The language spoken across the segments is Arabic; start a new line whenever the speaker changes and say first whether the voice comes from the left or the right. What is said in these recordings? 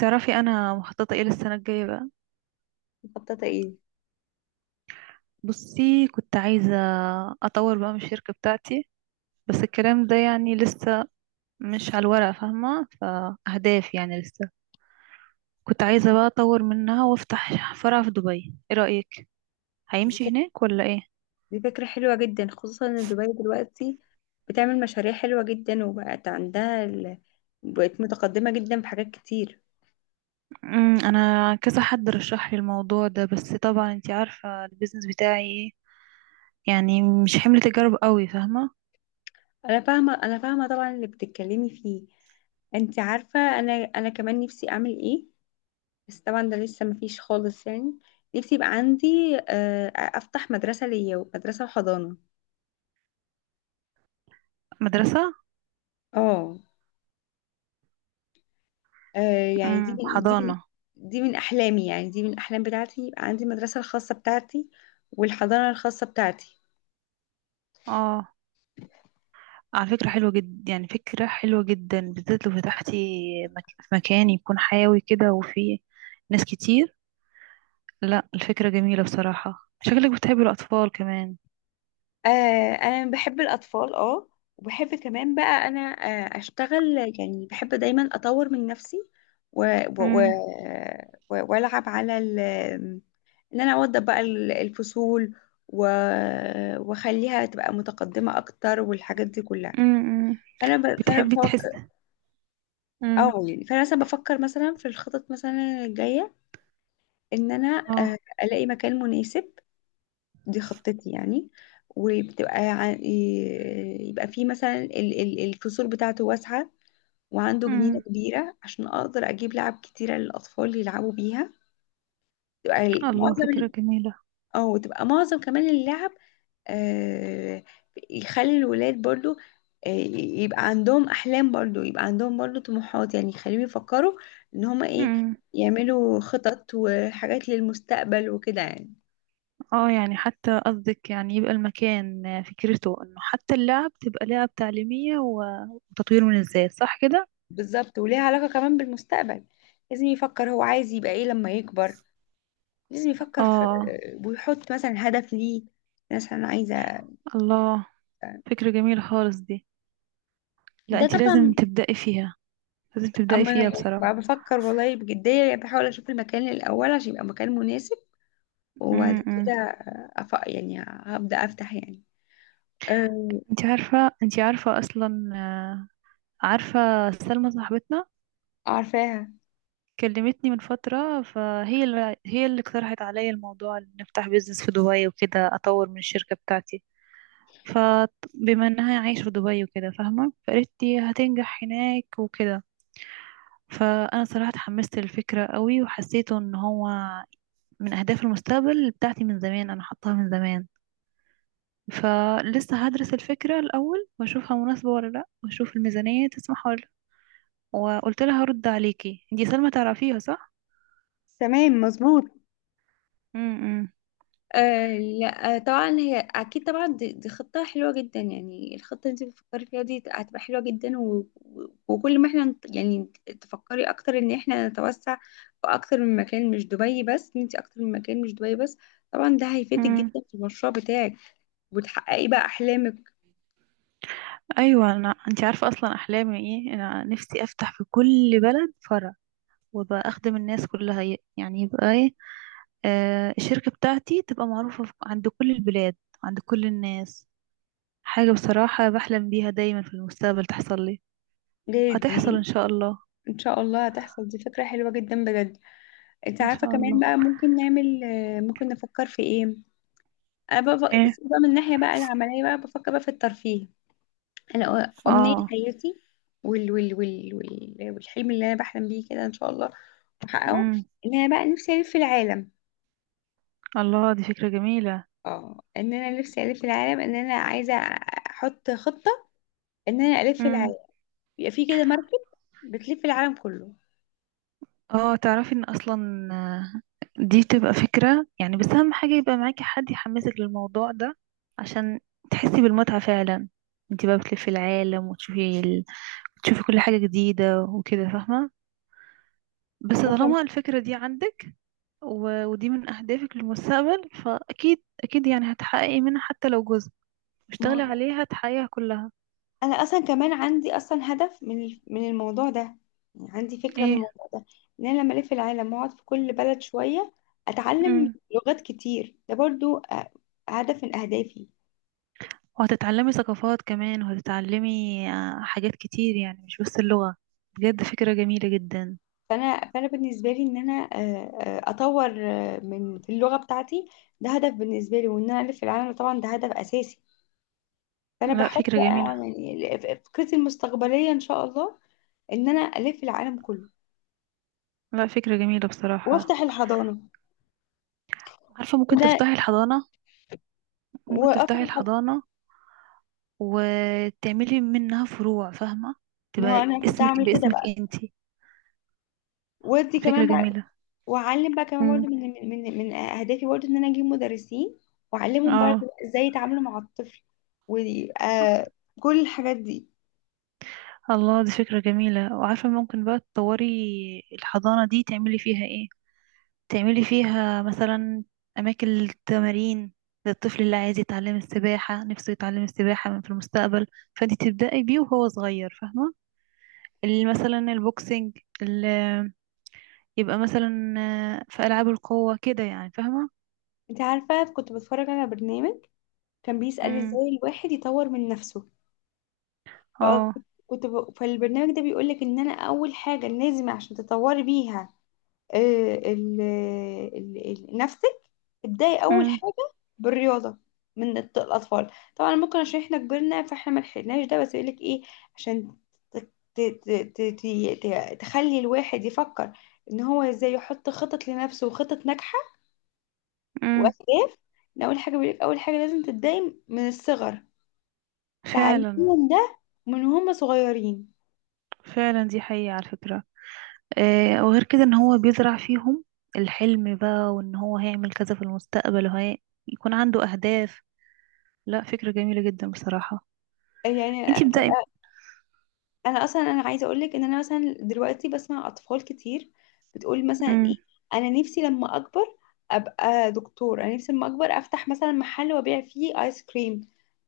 right: تعرفي انا مخططه ايه للسنه الجايه بقى؟
left: مخططة ايه؟
right: بصي، كنت عايزه اطور بقى من الشركه بتاعتي. بس الكلام ده يعني لسه مش على الورق، فاهمه؟ فاهداف يعني لسه. كنت عايزه بقى اطور منها وافتح فرع في دبي. ايه رايك؟ هيمشي
left: دي
right: هناك ولا ايه؟
left: دي فكرة حلوة جدا، خصوصا ان دبي دلوقتي بتعمل مشاريع حلوة جدا وبقت عندها بقت متقدمة جدا في حاجات كتير.
right: انا كذا حد رشح لي الموضوع ده، بس طبعا انتي عارفه البيزنس بتاعي ايه، يعني مش حمل تجارب قوي، فاهمه؟
left: انا فاهمة طبعا اللي بتتكلمي فيه. انت عارفة، انا كمان نفسي اعمل ايه. بس طبعا ده لسه مفيش خالص يعني. نفسي يبقى عندي، افتح مدرسة، ليا مدرسة وحضانة.
right: مدرسه؟
left: اه. آه. يعني
right: امم، حضانه.
left: دي من أحلامي، يعني دي من الأحلام بتاعتي، يبقى عندي المدرسة الخاصة بتاعتي والحضانة الخاصة بتاعتي.
right: اه. على فكرة حلوة جدا، يعني فكرة حلوة جدا، بالذات لو فتحتي في مكان يكون حيوي كده وفيه ناس كتير. لا، الفكرة جميلة بصراحة، شكلك بتحبي الأطفال كمان.
left: آه. أنا بحب الأطفال، اه. وبحب كمان بقى أنا أشتغل. يعني بحب دايما أطور من نفسي، و... و... و...
right: امم.
left: وألعب على إن أنا أوضب بقى الفصول، و... وأخليها تبقى متقدمة أكتر، والحاجات دي كلها.
right: امم.
left: فأنا
right: بتحبي تحس.
left: بفكر.
right: امم.
left: أو يعني فأنا مثلا بفكر، مثلا في الخطط مثلا الجاية، ان انا
right: اه.
left: الاقي مكان مناسب. دي خطتي يعني. وبتبقى يبقى فيه مثلا الفصول بتاعته واسعة، وعنده جنينة
right: امم.
left: كبيرة عشان اقدر اجيب لعب كتيرة للاطفال يلعبوا بيها. تبقى ال-
right: الله،
left: معظم
right: فكرة
left: ال-
right: جميلة.
left: اه تبقى معظم كمان اللعب، آه، يخلي الولاد برضو، يبقى عندهم احلام برضو، يبقى عندهم برضو طموحات، يعني يخليهم يفكروا ان هما ايه
right: امم.
left: يعملوا خطط وحاجات للمستقبل وكده يعني.
right: اه يعني حتى قصدك، يعني يبقى المكان فكرته انه حتى اللعب تبقى لعب تعليمية وتطوير من الذات، صح كده؟
left: بالظبط، وليها علاقة كمان بالمستقبل. لازم يفكر هو عايز يبقى ايه لما يكبر، لازم يفكر في،
right: اه.
left: ويحط مثلا هدف ليه، مثلا عايزة.
right: الله، فكرة جميلة خالص دي. لا،
left: ده
right: انت لازم
left: طبعا.
right: تبدأي فيها. لازم تبدأي
left: اما انا
right: فيها
left: يعني بقى
right: بصراحة.
left: بفكر والله بجدية، يعني بحاول اشوف المكان الاول عشان يبقى مكان مناسب. وبعد كده
right: امم.
left: يعني هبدأ افتح يعني أه...
right: انت عارفة اصلا، عارفة سلمى صاحبتنا.
left: عارفاها.
right: كلمتني من فترة، فهي اللي اقترحت عليا الموضوع ان نفتح بيزنس في دبي وكده، اطور من الشركة بتاعتي. فبما انها عايشة في دبي وكده فاهمة، فقالت لي هتنجح هناك وكده. فانا صراحة اتحمست للفكرة قوي، وحسيته ان هو من اهداف المستقبل بتاعتي من زمان، انا حطاها من زمان. فلسه هدرس الفكرة الأول وأشوفها مناسبة ولا لأ، وأشوف الميزانية تسمح ولا لأ. وقلت لها هرد عليكي. دي سلمى تعرفيها صح؟
left: تمام مظبوط.
right: امم.
left: آه. لا. آه، طبعا هي اكيد طبعا. دي خطه حلوه جدا. يعني الخطه اللي انت بتفكري فيها دي هتبقى حلوه جدا، وكل ما احنا يعني تفكري اكتر ان احنا نتوسع في اكتر من مكان مش دبي بس، ان انت اكتر من مكان مش دبي بس. طبعا ده هيفيدك جدا
right: امم.
left: في المشروع بتاعك وتحققي بقى احلامك.
right: أيوة، أنا أنت عارفة أصلا أحلامي إيه. أنا نفسي أفتح في كل بلد فرع، وابقى أخدم الناس كلها، يعني يبقى إيه، الشركة بتاعتي تبقى معروفة عند كل البلاد، عند كل الناس. حاجة بصراحة بحلم بيها دايما في المستقبل تحصل لي.
left: دي,
right: هتحصل إن
left: دي
right: شاء الله.
left: ان شاء الله هتحصل. دي فكره حلوه جدا بجد. انت
right: إن
left: عارفه
right: شاء
left: كمان
right: الله.
left: بقى، ممكن نعمل، ممكن نفكر في ايه. انا بقى
right: إيه.
left: بس بقى من الناحيه بقى العمليه بقى بفكر بقى في الترفيه. انا امنيه
right: آه.
left: حياتي، والحلم اللي انا بحلم بيه كده ان شاء الله واحققه، ان انا بقى نفسي الف العالم.
right: الله، دي فكرة جميلة.
left: اه ان انا نفسي الف العالم، ان انا عايزه احط خطه ان انا الف
right: امم.
left: العالم، يبقى في كده مركب بتلف العالم كله.
right: اه. تعرفي ان اصلا، دي بتبقى فكرة يعني، بس اهم حاجة يبقى معاكي حد يحمسك للموضوع ده عشان تحسي بالمتعة فعلا. انت بقى بتلفي العالم وتشوفي تشوفي كل حاجة جديدة وكده، فاهمة؟ بس
left: وكم
right: طالما الفكرة دي عندك، ودي من اهدافك للمستقبل، فاكيد اكيد يعني هتحققي منها حتى لو جزء.
left: ما
right: اشتغلي
left: هو
right: عليها تحققيها كلها.
left: انا اصلا كمان عندي اصلا هدف من الموضوع ده، يعني عندي فكره من
right: ايه.
left: الموضوع ده. ان انا لما الف العالم واقعد في كل بلد شويه اتعلم
right: امم.
left: لغات كتير، ده برضو هدف من اهدافي.
right: وهتتعلمي ثقافات كمان، وهتتعلمي حاجات كتير، يعني مش بس اللغة. بجد فكرة جميلة جدا.
left: فانا بالنسبه لي ان انا، اطور، من في اللغه بتاعتي، ده هدف بالنسبه لي. وان انا الف العالم طبعا ده هدف اساسي. فانا
right: لا،
left: بحط
right: فكرة
left: بقى،
right: جميلة.
left: يعني فكرتي المستقبليه ان شاء الله ان انا الف العالم كله
right: لا، فكرة جميلة بصراحة.
left: وافتح الحضانه
right: عارفة ممكن
left: وده
right: تفتحي الحضانة؟ ممكن
left: وافتح
right: تفتحي
left: الحضانه
right: الحضانة وتعملي منها فروع، فاهمة؟
left: ما هو
right: تبقى
left: انا كنت
right: اسمك
left: اعمل كده
right: باسمك
left: بقى،
right: انتي.
left: ودي
right: فكرة
left: كمان بقى.
right: جميلة.
left: واعلم بقى كمان برضه
right: امم.
left: من اهدافي برضه، ان انا اجيب مدرسين واعلمهم
right: اه.
left: برضه ازاي يتعاملوا مع الطفل وكل الحاجات دي.
right: الله، دي فكرة جميلة. وعارفة ممكن بقى تطوري الحضانة دي تعملي فيها ايه؟ تعملي فيها مثلا أماكن للتمارين، للطفل اللي عايز يتعلم السباحة نفسه يتعلم السباحة من في المستقبل، فانت تبدأي بيه وهو صغير، فاهمة؟ اللي مثلا البوكسينج، اللي يبقى مثلا في ألعاب القوة كده يعني، فاهمة؟
left: انت عارفه، كنت بتفرج على برنامج كان بيسأل
right: امم.
left: ازاي الواحد يطور من نفسه.
right: اه.
left: فالبرنامج ده بيقولك ان انا اول حاجة لازم عشان تطوري بيها، آه، ال... ال... نفسك. ابدأي اول
right: امم.
left: حاجة بالرياضة، من الاطفال طبعا ممكن، عشان احنا كبرنا فاحنا ما لحقناش ده. بس يقولك ايه، عشان ت... ت... ت... تخلي الواحد يفكر ان هو ازاي يحط خطط لنفسه وخطط ناجحة
right: امم.
left: واهداف. إن اول حاجة بيقولك، اول حاجة لازم تبدأي من الصغر
right: فعلا.
left: تعليمهم ده، من هم صغيرين.
right: فعلا، دي حقيقة على فكرة. آه، وغير كده ان هو بيزرع فيهم الحلم بقى، وان هو هيعمل كذا في المستقبل، وهي يكون عنده أهداف. لا، فكرة جميلة جدا بصراحة.
left: يعني
right: انتي بدأي.
left: انا اصلا انا عايزه اقول لك ان انا مثلا دلوقتي بسمع اطفال كتير بتقول مثلا ايه.
right: امم.
left: انا نفسي لما اكبر ابقى دكتور، انا نفسي لما اكبر افتح مثلا محل وابيع فيه ايس كريم،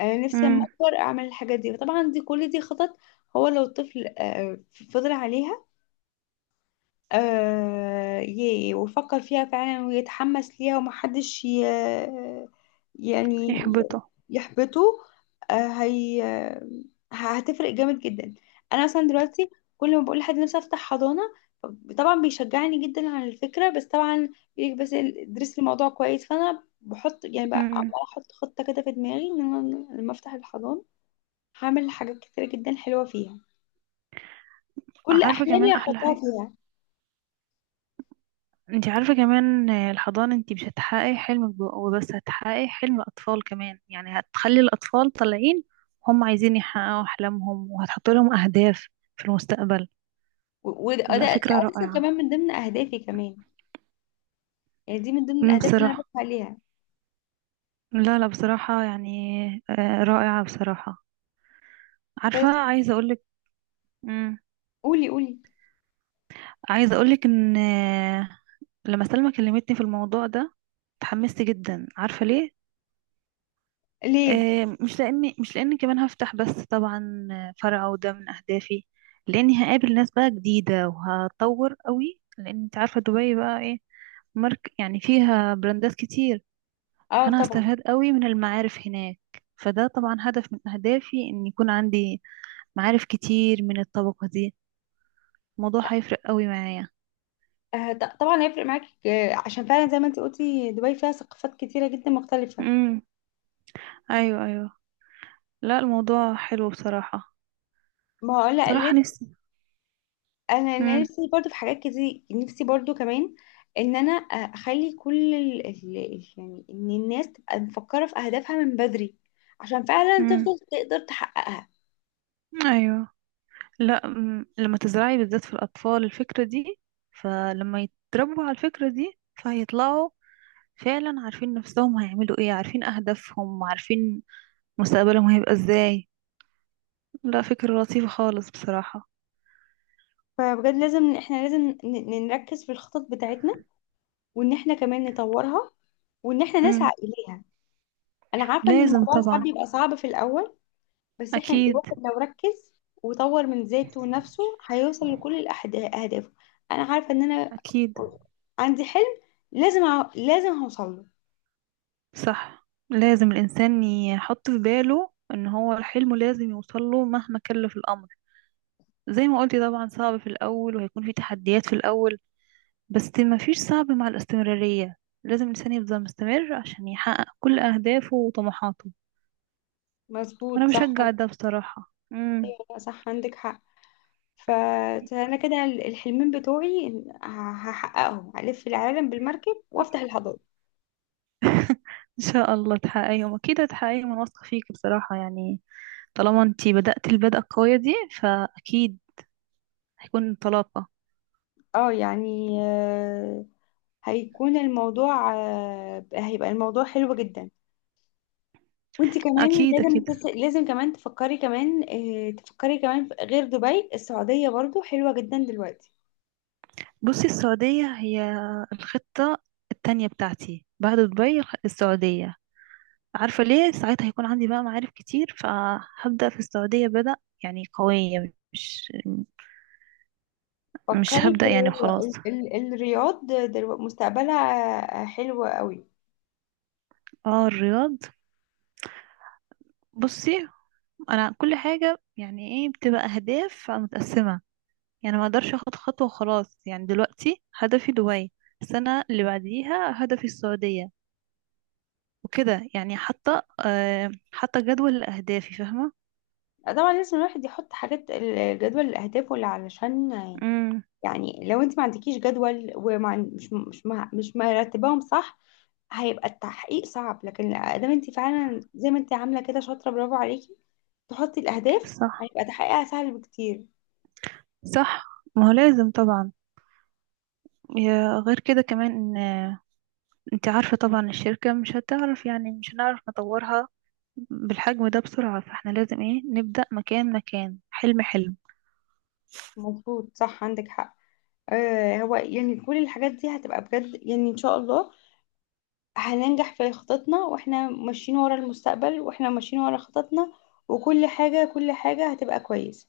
left: انا نفسي لما
right: امم.
left: اكبر اعمل الحاجات دي. طبعا دي كل دي خطط. هو لو الطفل فضل عليها، ويفكر فيها فعلا ويتحمس ليها ومحدش يعني
right: يحبطه.
left: يحبطه، آه هي هتفرق جامد جدا. انا مثلا دلوقتي كل ما بقول لحد نفسي افتح حضانة، طبعا بيشجعني جدا على الفكرة. بس طبعا بيقولك بس ادرس الموضوع كويس، فانا بحط يعني بقى
right: امم.
left: عمالة احط خطة كده في دماغي ان انا لما افتح الحضانة هعمل حاجات كتيرة جدا حلوة فيها، كل
right: عارفة كمان
left: احلامي
right: أحلى
left: هحطها
right: حاجة؟
left: فيها.
right: انتي عارفة كمان، الحضانة انتي مش هتحققي حلمك وبس، هتحققي حلم أطفال كمان، يعني هتخلي الأطفال طالعين هم عايزين يحققوا أحلامهم، وهتحط لهم أهداف في المستقبل.
left: و- وده ده ده
right: لا، فكرة
left: اساسا
right: رائعة.
left: كمان من ضمن اهدافي كمان، يعني دي من ضمن
right: أمم،
left: الاهداف اللي انا
right: بصراحة.
left: بسعى ليها.
right: لا لا بصراحة، يعني رائعة بصراحة. عارفة
left: بس
right: عايزة أقولك. امم.
left: قولي قولي.
right: عايزة أقولك إن، لما سلمى كلمتني في الموضوع ده اتحمست جدا، عارفة ليه؟
left: ليه؟
right: مش لاني كمان هفتح بس طبعا فرع وده من اهدافي، لاني هقابل ناس بقى جديده وهتطور قوي، لان انت عارفه دبي بقى ايه. مارك، يعني فيها براندات كتير.
left: اه
right: فانا
left: طبعا.
right: هستفاد قوي من المعارف هناك. فده طبعا هدف من اهدافي ان يكون عندي معارف كتير من الطبقه دي. الموضوع
left: لا،
right: هيفرق قوي معايا.
left: طبعا هيفرق معاكي، عشان فعلا زي ما انت قلتي دبي فيها ثقافات كتيره جدا مختلفه.
right: امم. ايوه، ايوه. لا، الموضوع حلو بصراحه.
left: ما هو لا
right: بصراحه نفسي.
left: انا
right: امم.
left: نفسي برضو في حاجات كتير، نفسي برضو كمان، ان انا اخلي كل يعني ان الناس تبقى مفكره في اهدافها من بدري، عشان فعلا
right: امم.
left: تفضل تقدر تحققها.
right: ايوه. لا، لما تزرعي بالذات في الأطفال الفكرة دي، فلما يتربوا على الفكرة دي فهيطلعوا فعلا عارفين نفسهم هيعملوا ايه، عارفين أهدافهم، عارفين مستقبلهم هيبقى ازاي. لا، فكرة لطيفة خالص بصراحة.
left: فبجد لازم احنا، لازم نركز في الخطط بتاعتنا، وان احنا كمان نطورها، وان احنا نسعى
right: مم.
left: اليها. انا عارفه ان
right: لازم
left: الموضوع ساعات
right: طبعا.
left: بيبقى صعب في الاول، بس احنا
right: أكيد.
left: الواحد لو ركز وطور من ذاته ونفسه هيوصل لكل اهدافه. انا عارفه ان انا
right: أكيد.
left: عندي حلم، لازم لازم هوصل له.
right: صح، لازم الإنسان يحط في باله إن هو حلمه لازم يوصله مهما كلف الأمر. زي ما قلتي طبعا، صعب في الأول وهيكون في تحديات في الأول، بس مفيش صعب مع الاستمرارية. لازم الإنسان يفضل مستمر عشان يحقق كل أهدافه وطموحاته. وأنا
left: مظبوط صح.
right: بشجع ده بصراحة. مم.
left: أيوة، صح عندك حق. ف- فانا كده الحلمين بتوعي هحققهم: الف العالم بالمركب وافتح الحضاره.
right: إن شاء الله تحققيهم، أكيد هتحققيهم، أنا واثقة فيك بصراحة يعني. طالما أنتي بدأت البدءة القوية دي، فأكيد هيكون انطلاقة.
left: اه يعني هيكون الموضوع آه، هيبقى الموضوع حلو جدا. وانت كمان
right: أكيد،
left: لازم
right: أكيد.
left: لازم كمان تفكري كمان غير دبي، السعودية برضو حلوة جدا دلوقتي.
right: بصي، السعودية هي الخطة التانية بتاعتي بعد دبي. السعودية، عارفة ليه؟ ساعتها هيكون عندي بقى معارف كتير، فهبدأ في السعودية بدأ يعني قوية. مش
left: فكري في
right: هبدأ يعني وخلاص.
left: الرياض، مستقبلها حلو قوي.
right: اه، الرياض. بصي، انا كل حاجة يعني ايه، بتبقى اهداف متقسمة يعني. ما اقدرش اخد خطوة وخلاص. يعني دلوقتي هدفي دبي، السنة اللي بعديها هدفي السعودية، وكده يعني. حتى حتى جدول لأهدافي، فاهمة؟
left: طبعا لازم الواحد يحط حاجات الجدول الأهداف واللي علشان،
right: امم.
left: يعني لو انت ما عندكيش جدول ومش مش مش مش مرتباهم صح، هيبقى التحقيق صعب. لكن ادام انت فعلا زي ما انت عامله كده شاطره، برافو عليكي تحطي الاهداف،
right: صح.
left: هيبقى تحقيقها سهل بكتير.
right: صح. ما هو لازم طبعا. غير كده كمان ان انت عارفة طبعا الشركة مش هتعرف، يعني مش هنعرف نطورها بالحجم ده بسرعة، فاحنا لازم ايه، نبدأ مكان مكان، حلم حلم.
left: مظبوط صح عندك حق. هو يعني كل الحاجات دي هتبقى بجد يعني ان شاء الله هننجح في خططنا، واحنا ماشيين ورا المستقبل، واحنا ماشيين ورا خططنا، وكل حاجه كل حاجه هتبقى كويسه.